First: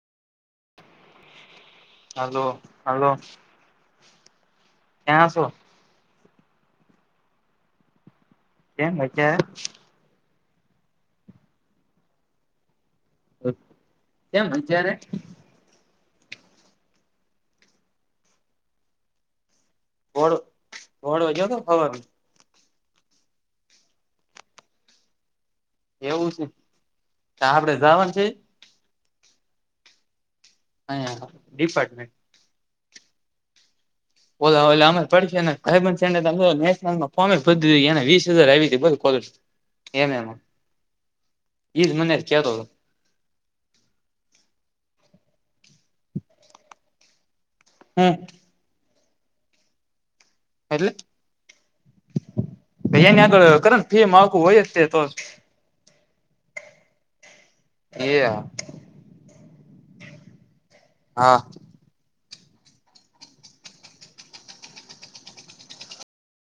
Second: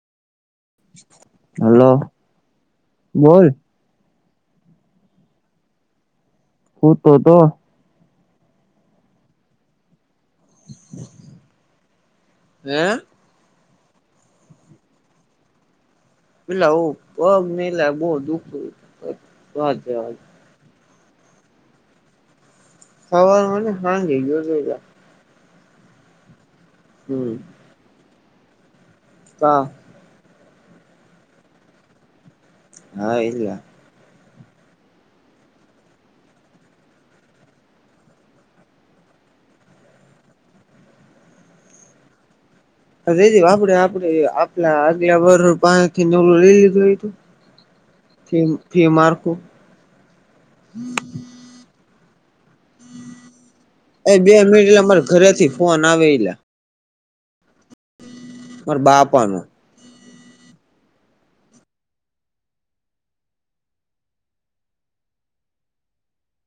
હાલો. Hello hello. ક્યાં સો. હુતો તો. કેમ અત્યારે. હે! બસ કેમ અત્યારે. પેલા ઓ પગને એલા બવ દુખ તુ -તુ વાત જાવા દયો. તો મોડો ગયો તો ને હવાર મા હવાર મા નઈ હાજે ગયો તો યા એવું છે હમ ન્યા આપડે જવાનુ સે તા આયા ડિપાર્ટમેન્ટ હા એલા ઓલા અમારે પડખે ના ભાઈબંધ છે ને નેશનલ મા વીસ હજાર આવી તી સ્કોલરશીપ એને એંનું ઈજ મને જ કેતો તો અજી આપડે આપડે આપલા આગલા વર્ષ પાહે થી ઓલુ લઈ લીધું હશે. હુ ડૂબકી મારતો ભની આગળ કરે [unintelligible] ફી એ બે માકું હોય મિનિટ એટલે તે મારે તો ઘરેથી ફોન આવે એલ્લા એ હા માર બાપાનું હા